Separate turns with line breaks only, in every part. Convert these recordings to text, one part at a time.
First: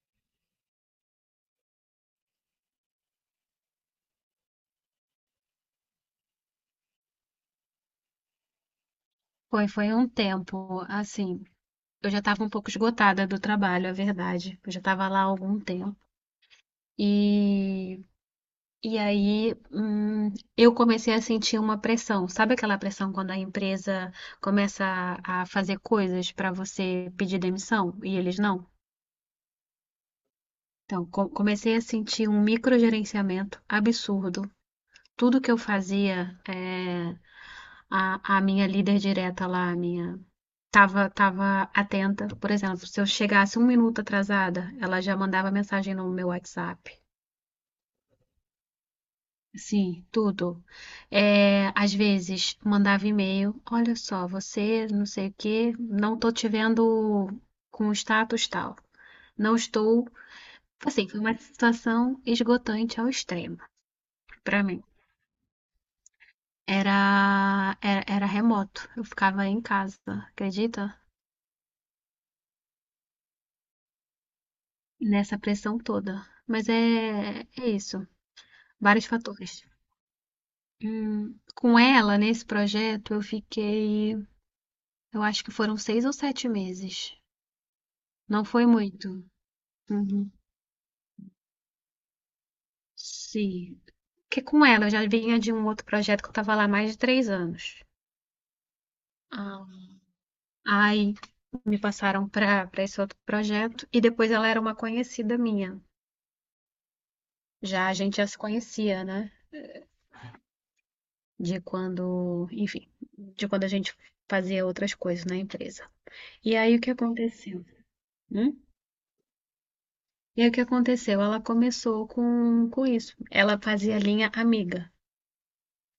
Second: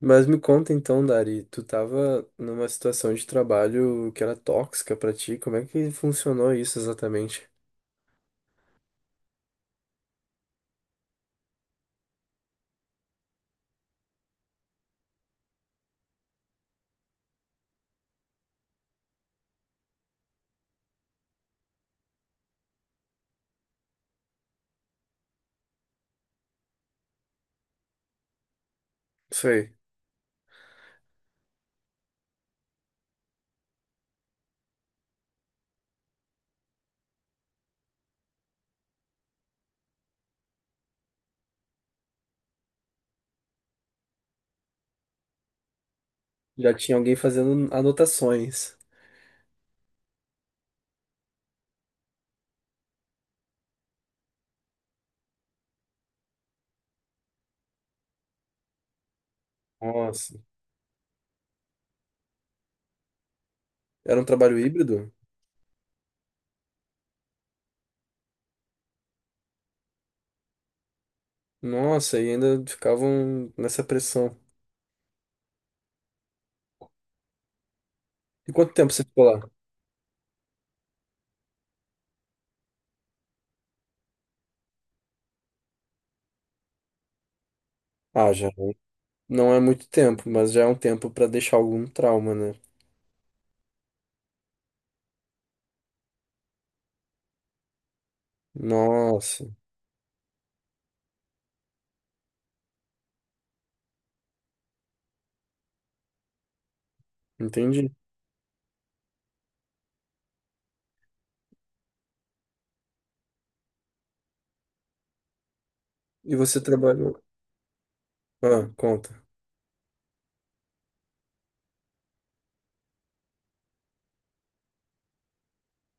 Mas me conta então, Dari, tu tava numa situação de trabalho que era tóxica pra ti, como é que funcionou isso exatamente?
Foi um tempo, assim, eu já estava um pouco esgotada do trabalho, é verdade. Eu já estava lá há algum tempo. E, e aí, eu comecei a sentir uma pressão. Sabe aquela pressão quando a empresa começa a fazer coisas para você pedir demissão e eles não?
Sei.
Então, comecei a sentir um microgerenciamento absurdo. Tudo que eu fazia, a minha líder direta lá, a minha tava atenta. Por exemplo, se eu chegasse 1 minuto atrasada, ela já mandava mensagem no meu
Já
WhatsApp.
tinha alguém fazendo anotações.
Sim, tudo. É, às vezes mandava e-mail. Olha só, você não sei o quê, não estou te vendo com o status tal. Não estou.
Nossa.
Assim, foi uma situação esgotante ao extremo
Era um trabalho
para mim.
híbrido?
Era remoto. Eu ficava em casa, acredita?
Nossa, e ainda ficavam nessa pressão.
Nessa pressão toda. Mas é isso.
E quanto tempo você
Vários
ficou lá?
fatores. Com ela, nesse projeto, eu fiquei, eu acho que foram 6 ou 7 meses.
Ah,
Não
já.
foi muito.
Não é muito tempo,
Uhum.
mas já é um tempo pra deixar algum trauma, né?
Sim. Porque com ela, eu já vinha de um outro projeto que eu estava lá há mais de 3 anos.
Nossa,
Ah, aí me passaram para esse outro projeto e depois ela era uma conhecida minha. Já
entendi.
a gente já se conhecia, né? De quando, enfim, de quando a gente fazia outras coisas na empresa.
E
E
você
aí o que
trabalhou.
aconteceu? Hum?
Ah, conta.
E aí o que aconteceu? Ela começou com isso. Ela fazia linha amiga.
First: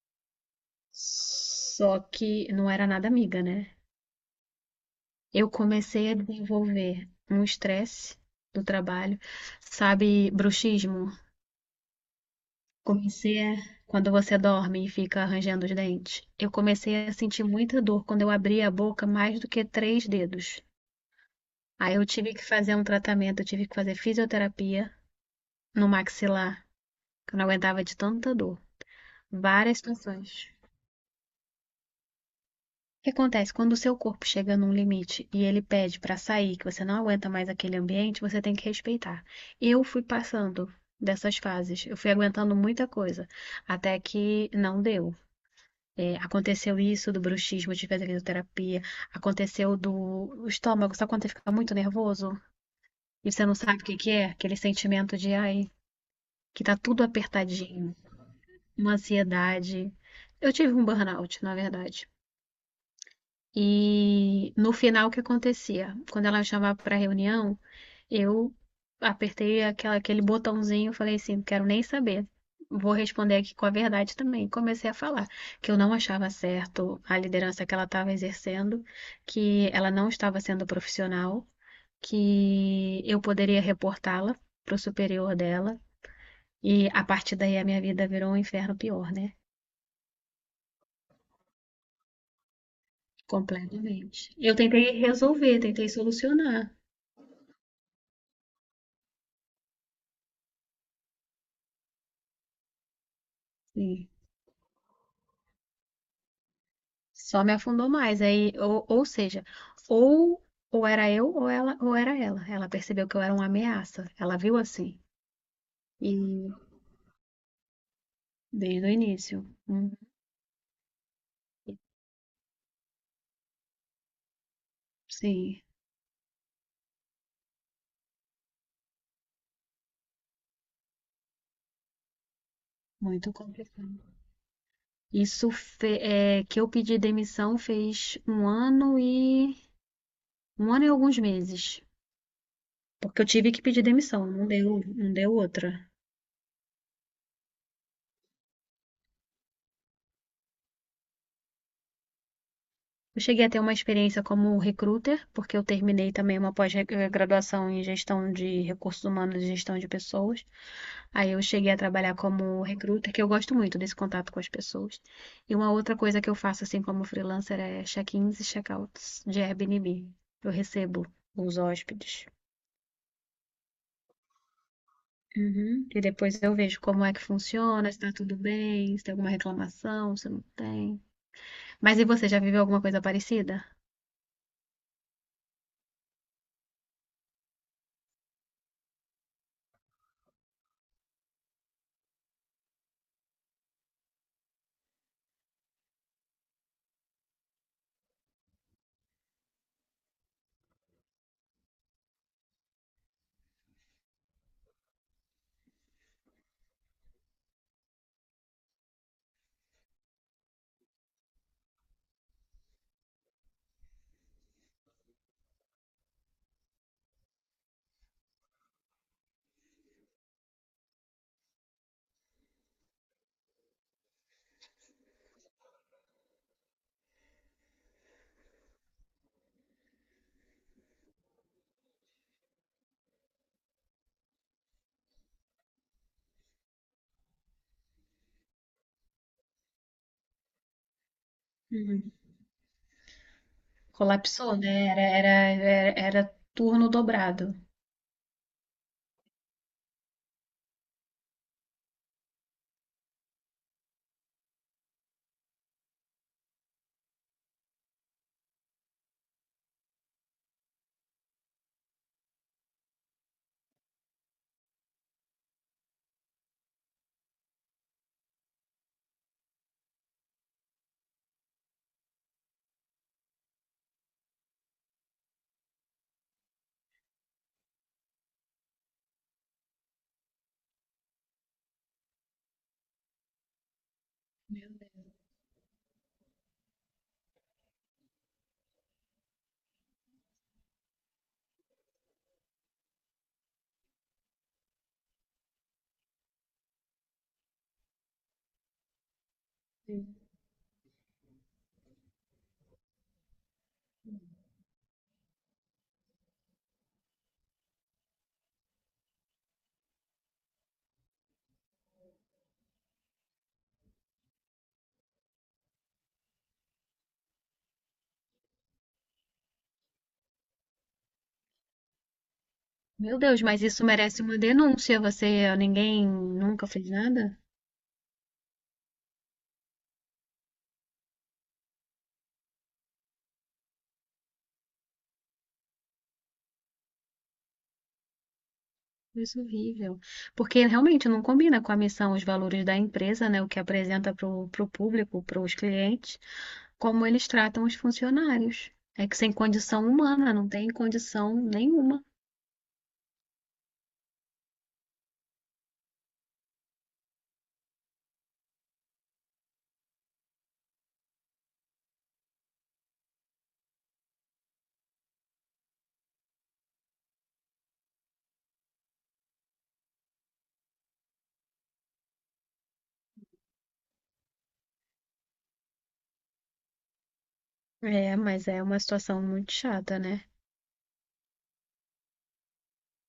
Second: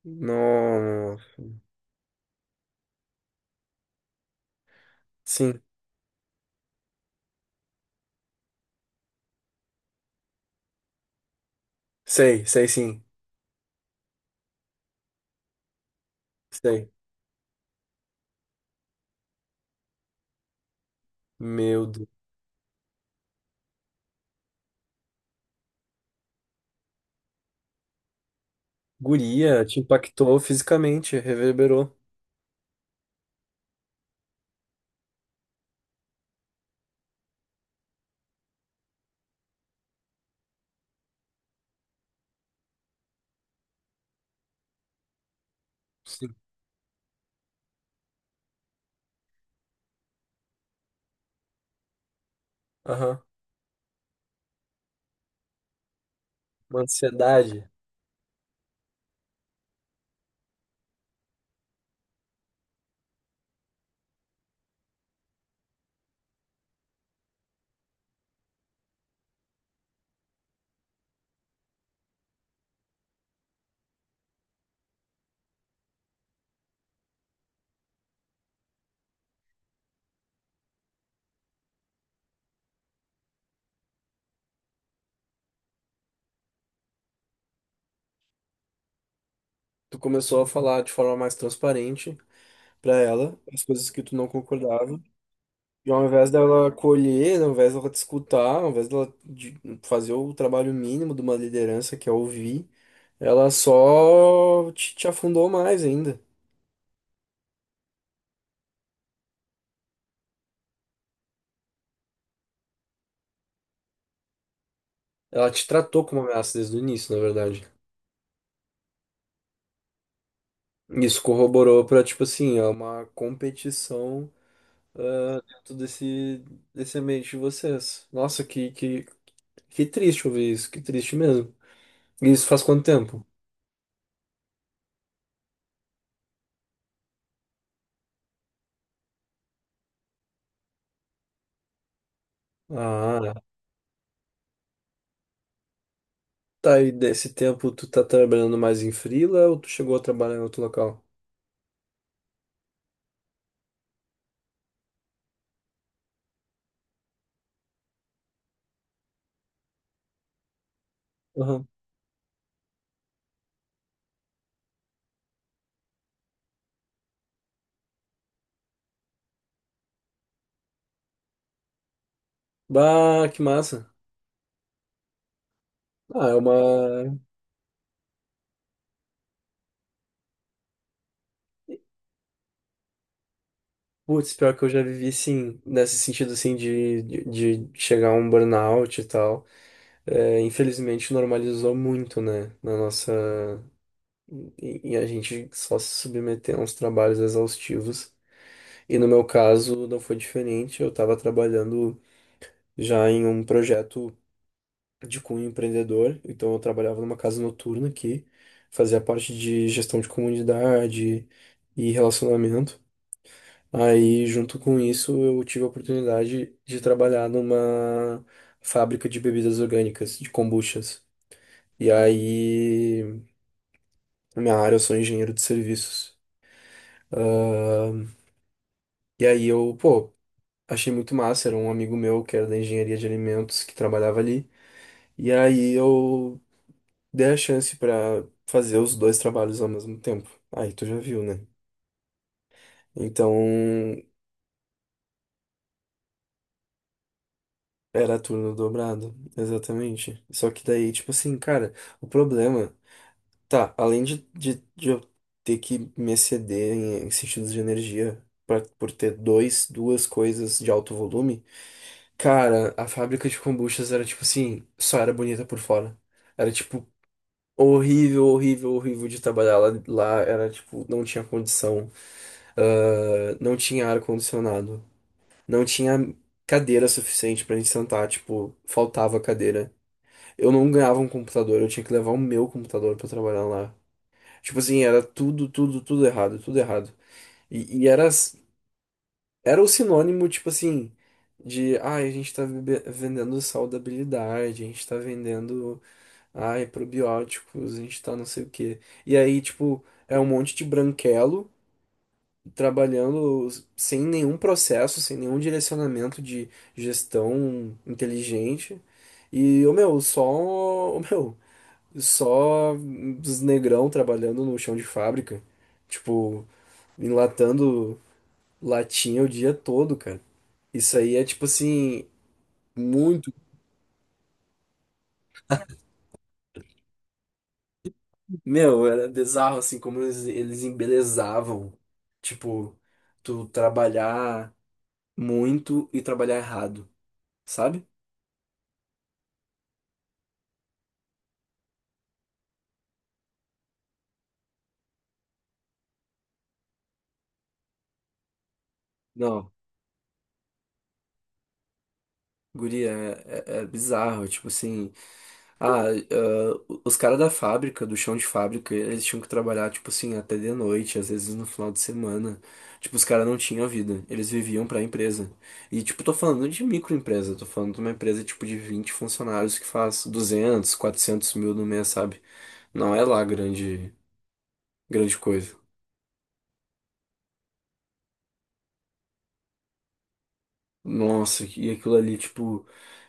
Nossa.
Só que não era nada amiga, né? Eu
Sim,
comecei a desenvolver um estresse do trabalho, sabe, bruxismo.
sei, sei sim.
Comecei a, quando você dorme e fica arranjando os dentes. Eu
Sei.
comecei a sentir muita dor quando eu abria a boca mais do que três dedos.
Meu
Aí eu
Deus.
tive que fazer um tratamento, eu tive que fazer fisioterapia no maxilar, que eu não aguentava de tanta dor.
Guria, te
Várias
impactou
situações.
fisicamente, reverberou.
O que acontece? Quando o seu corpo chega num limite e ele pede para sair, que você não aguenta mais aquele ambiente, você tem que respeitar. Eu fui passando dessas fases, eu fui aguentando muita coisa, até que não deu. É,
Sim.
aconteceu isso do bruxismo, de fazer fisioterapia, aconteceu do estômago, só quando você fica muito nervoso
Aham.
e você não sabe o que que é? Aquele sentimento de, ai, que tá
Uma
tudo
ansiedade.
apertadinho, uma ansiedade. Eu tive um burnout, na verdade. E no final, o que acontecia? Quando ela me chamava para reunião, eu apertei aquela, aquele botãozinho e falei assim: não quero nem saber. Vou responder aqui com a verdade também. Comecei a falar que eu não achava certo a liderança que ela estava exercendo, que ela não estava sendo profissional, que eu poderia reportá-la para o superior dela. E a partir daí a minha vida virou um inferno pior, né?
Tu começou a falar de forma mais transparente pra ela as coisas que tu não
Completamente. Eu tentei
concordava.
resolver, tentei
E ao invés dela
solucionar.
acolher, ao invés dela te escutar, ao invés dela fazer o trabalho mínimo de uma liderança, que é ouvir, ela
E
só te afundou mais ainda.
só me afundou mais. Aí, ou seja, ou, ou era eu ou ela, ou era ela. Ela percebeu que eu era uma ameaça. Ela viu assim.
Ela te tratou
E
como ameaça desde o início, na verdade.
desde o início.
Isso corroborou pra, tipo assim, é uma competição, ah,
Sim,
dentro desse ambiente de vocês. Nossa, que triste ouvir isso, que triste mesmo. E isso faz quanto tempo?
muito complicado. Isso que eu pedi demissão fez um ano e alguns meses. Porque eu
Ah,
tive que pedir demissão, não deu, não deu outra.
tá, e desse tempo tu tá trabalhando mais em freela ou tu chegou a trabalhar em outro local?
Eu cheguei a ter uma experiência como recruiter, porque eu terminei também uma pós-graduação em gestão de recursos humanos e gestão de pessoas. Aí eu
Aham.
cheguei a trabalhar como recruta, que eu gosto muito desse contato com as pessoas. E uma outra coisa que eu faço, assim como freelancer, é check-ins e check-outs de Airbnb. Eu recebo os hóspedes.
Bah, que massa.
Uhum. E
Ah, é
depois eu vejo como é
uma.
que funciona, se tá tudo bem, se tem alguma reclamação, se não tem. Mas e você, já viveu alguma coisa parecida?
Putz, pior que eu já vivi, sim, nesse sentido, assim, de, de chegar a um burnout e tal. É, infelizmente, normalizou muito, né, na nossa... E, e a gente só se submeter a uns trabalhos exaustivos. E no meu caso não foi diferente, eu estava trabalhando já em um projeto de cunho empreendedor, então eu trabalhava numa casa noturna que fazia parte de gestão de comunidade e relacionamento. Aí, junto com isso, eu tive a oportunidade de trabalhar numa fábrica de bebidas orgânicas, de kombuchas. E aí, na minha área, eu sou engenheiro de serviços. Ahn, e aí eu, pô, achei muito massa, era um amigo meu que era da engenharia de alimentos que trabalhava ali. E aí eu dei a chance pra fazer os dois trabalhos ao mesmo tempo. Aí tu já viu, né?
Uhum.
Então
Colapsou, né? Era turno dobrado.
era turno dobrado, exatamente. Só que daí, tipo assim, cara, o problema, tá, além de, de eu ter que me exceder em, em sentidos de energia pra, por ter dois, duas coisas de alto volume, cara, a fábrica de kombuchas era tipo assim, só era bonita por fora. Era tipo horrível, horrível, horrível de trabalhar lá, lá era tipo, não tinha condição, ah, não tinha ar-condicionado, não tinha cadeira suficiente pra gente sentar, tipo, faltava cadeira. Eu não ganhava um computador, eu tinha que levar o meu computador pra trabalhar lá. Tipo assim, era tudo, tudo, tudo errado, tudo errado. E era, era o sinônimo, tipo assim, de, ai, a gente tá vendendo saudabilidade, a gente tá vendendo. Ai, probióticos, a gente tá não sei o quê. E aí, tipo,
Sim.
é um monte de branquelo trabalhando sem nenhum processo, sem nenhum direcionamento de gestão inteligente. E, ô meu, só, ô meu, só os negrão trabalhando no chão de fábrica, tipo, enlatando latinha o dia todo, cara. Isso aí é, tipo assim,
Meu
muito.
Deus, mas isso merece uma denúncia. Você, ninguém nunca fez nada?
Meu, era bizarro assim como eles embelezavam. Tipo, tu trabalhar muito e trabalhar errado, sabe?
Isso é horrível. Porque realmente não combina com a missão, os valores da empresa, né? O que apresenta para o público, para os clientes, como eles tratam os funcionários. É que sem
Não.
condição humana, não tem condição nenhuma.
Guria, é, é bizarro. Tipo assim, ah, os caras da fábrica, do chão de fábrica, eles tinham que trabalhar, tipo assim, até de noite, às vezes no final de semana. Tipo, os caras não tinham vida, eles viviam pra empresa. E, tipo, tô falando de microempresa, tô falando de uma empresa, tipo, de 20 funcionários que faz 200, 400 mil no mês, sabe? Não é lá grande, grande coisa.
É, mas é uma situação muito chata, né?
Nossa, e aquilo ali, tipo,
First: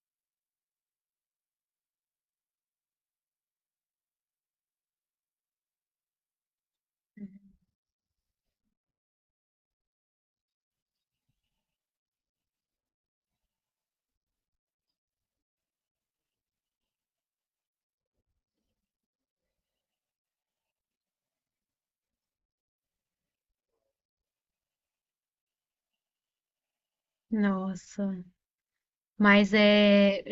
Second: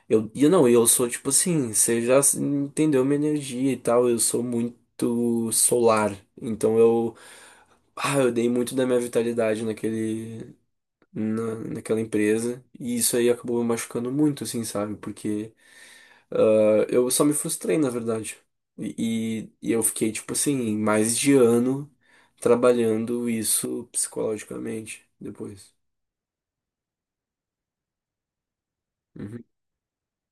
eu, e não, e eu sou, tipo assim, você já entendeu minha energia e tal, eu sou muito solar, então eu, ah, eu dei muito da minha vitalidade naquele, naquela empresa. E isso aí acabou me machucando muito, assim, sabe? Porque ah, eu só me frustrei, na verdade. E eu fiquei, tipo assim, mais de ano trabalhando isso psicologicamente depois.
Nossa.
Uhum.
Mas é.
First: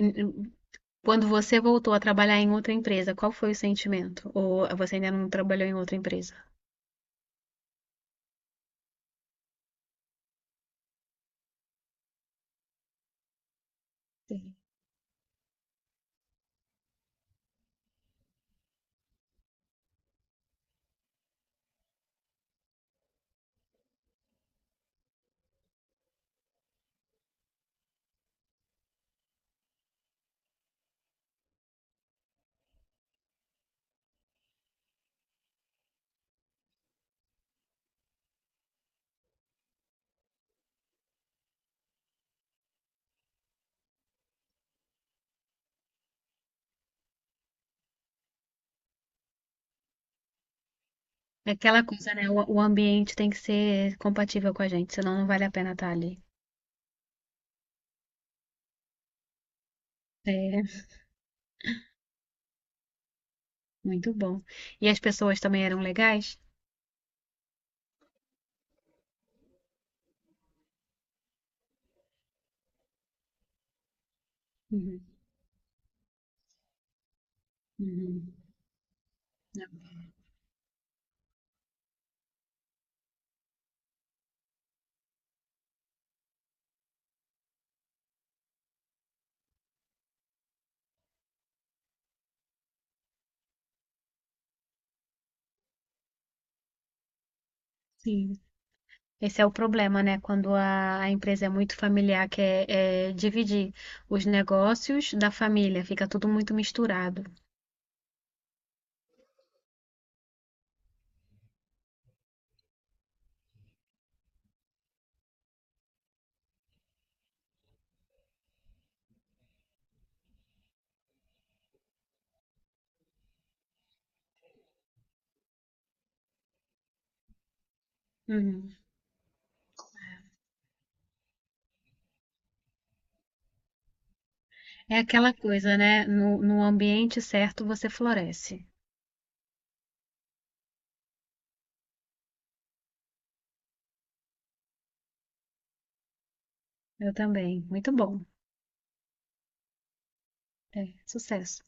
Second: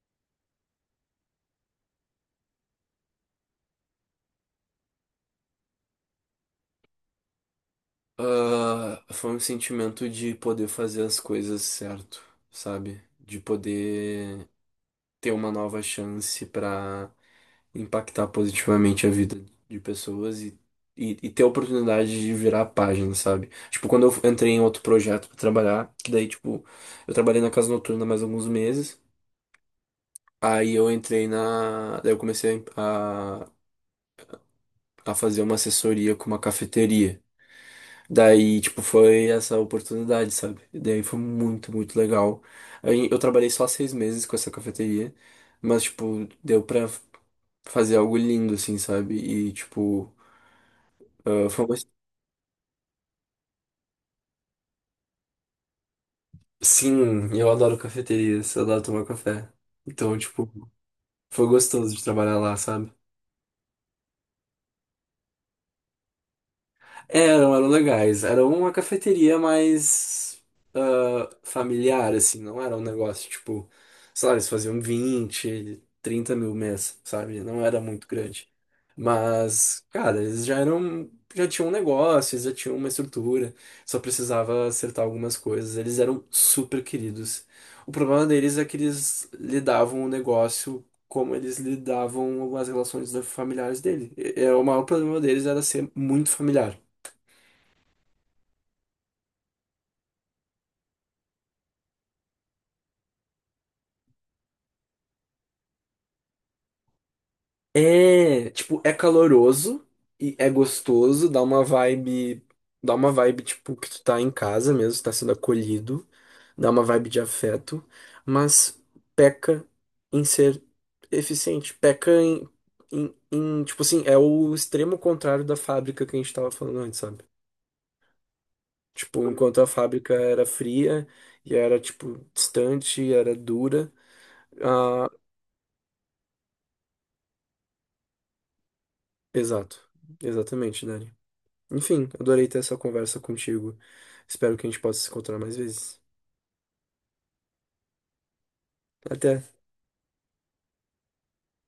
Quando você voltou a trabalhar em outra empresa, qual foi o sentimento? Ou você ainda não trabalhou em outra empresa?
Ah, foi um sentimento de poder fazer as coisas certo, sabe? De poder
Sim.
ter uma nova chance pra impactar positivamente a vida de pessoas e ter a oportunidade de virar a página, sabe? Tipo, quando eu entrei em outro projeto pra trabalhar, que daí, tipo, eu trabalhei na casa noturna mais alguns meses, aí eu entrei na. Daí eu comecei a fazer uma assessoria com uma cafeteria. Daí, tipo, foi essa oportunidade, sabe? E daí foi muito, muito legal. Aí eu trabalhei só 6 meses com essa cafeteria, mas, tipo, deu pra fazer algo lindo, assim, sabe? E, tipo, ah,
É
foi uma.
aquela coisa, né? O ambiente tem que ser compatível com a gente, senão não vale a pena estar ali.
Sim, eu adoro cafeterias, eu adoro tomar café. Então, tipo,
É,
foi gostoso de trabalhar lá, sabe?
muito bom. E as pessoas também eram legais?
Eram, eram legais. Era uma cafeteria mais, ah, familiar, assim, não era um negócio tipo, sei lá, eles faziam
Uhum,
20, 30 mil mês, sabe? Não era muito
uhum.
grande.
Não,
Mas, cara, eles já eram, já tinham um negócio, eles já tinham uma estrutura, só precisava acertar algumas coisas. Eles eram super queridos. O problema deles é que eles lidavam o negócio como eles lidavam com as relações familiares dele. É, o maior problema deles era ser muito familiar.
sim. Esse é o problema, né? Quando a empresa é muito familiar, que é dividir os negócios da família, fica tudo muito misturado.
É, tipo, é caloroso e é gostoso, dá uma vibe tipo que tu tá em casa mesmo, tá sendo acolhido, dá uma vibe de afeto, mas peca em ser eficiente, peca em, tipo assim, é o extremo contrário da fábrica que a gente tava falando antes, sabe?
Uhum.
Tipo, enquanto a fábrica era fria e era tipo distante, era dura,
É
ah,
aquela coisa, né? No ambiente certo você floresce.
exato, exatamente, Dani. Enfim, adorei ter essa conversa contigo. Espero que a gente possa se encontrar mais vezes.
Eu também. Muito bom.
Até.
É, sucesso.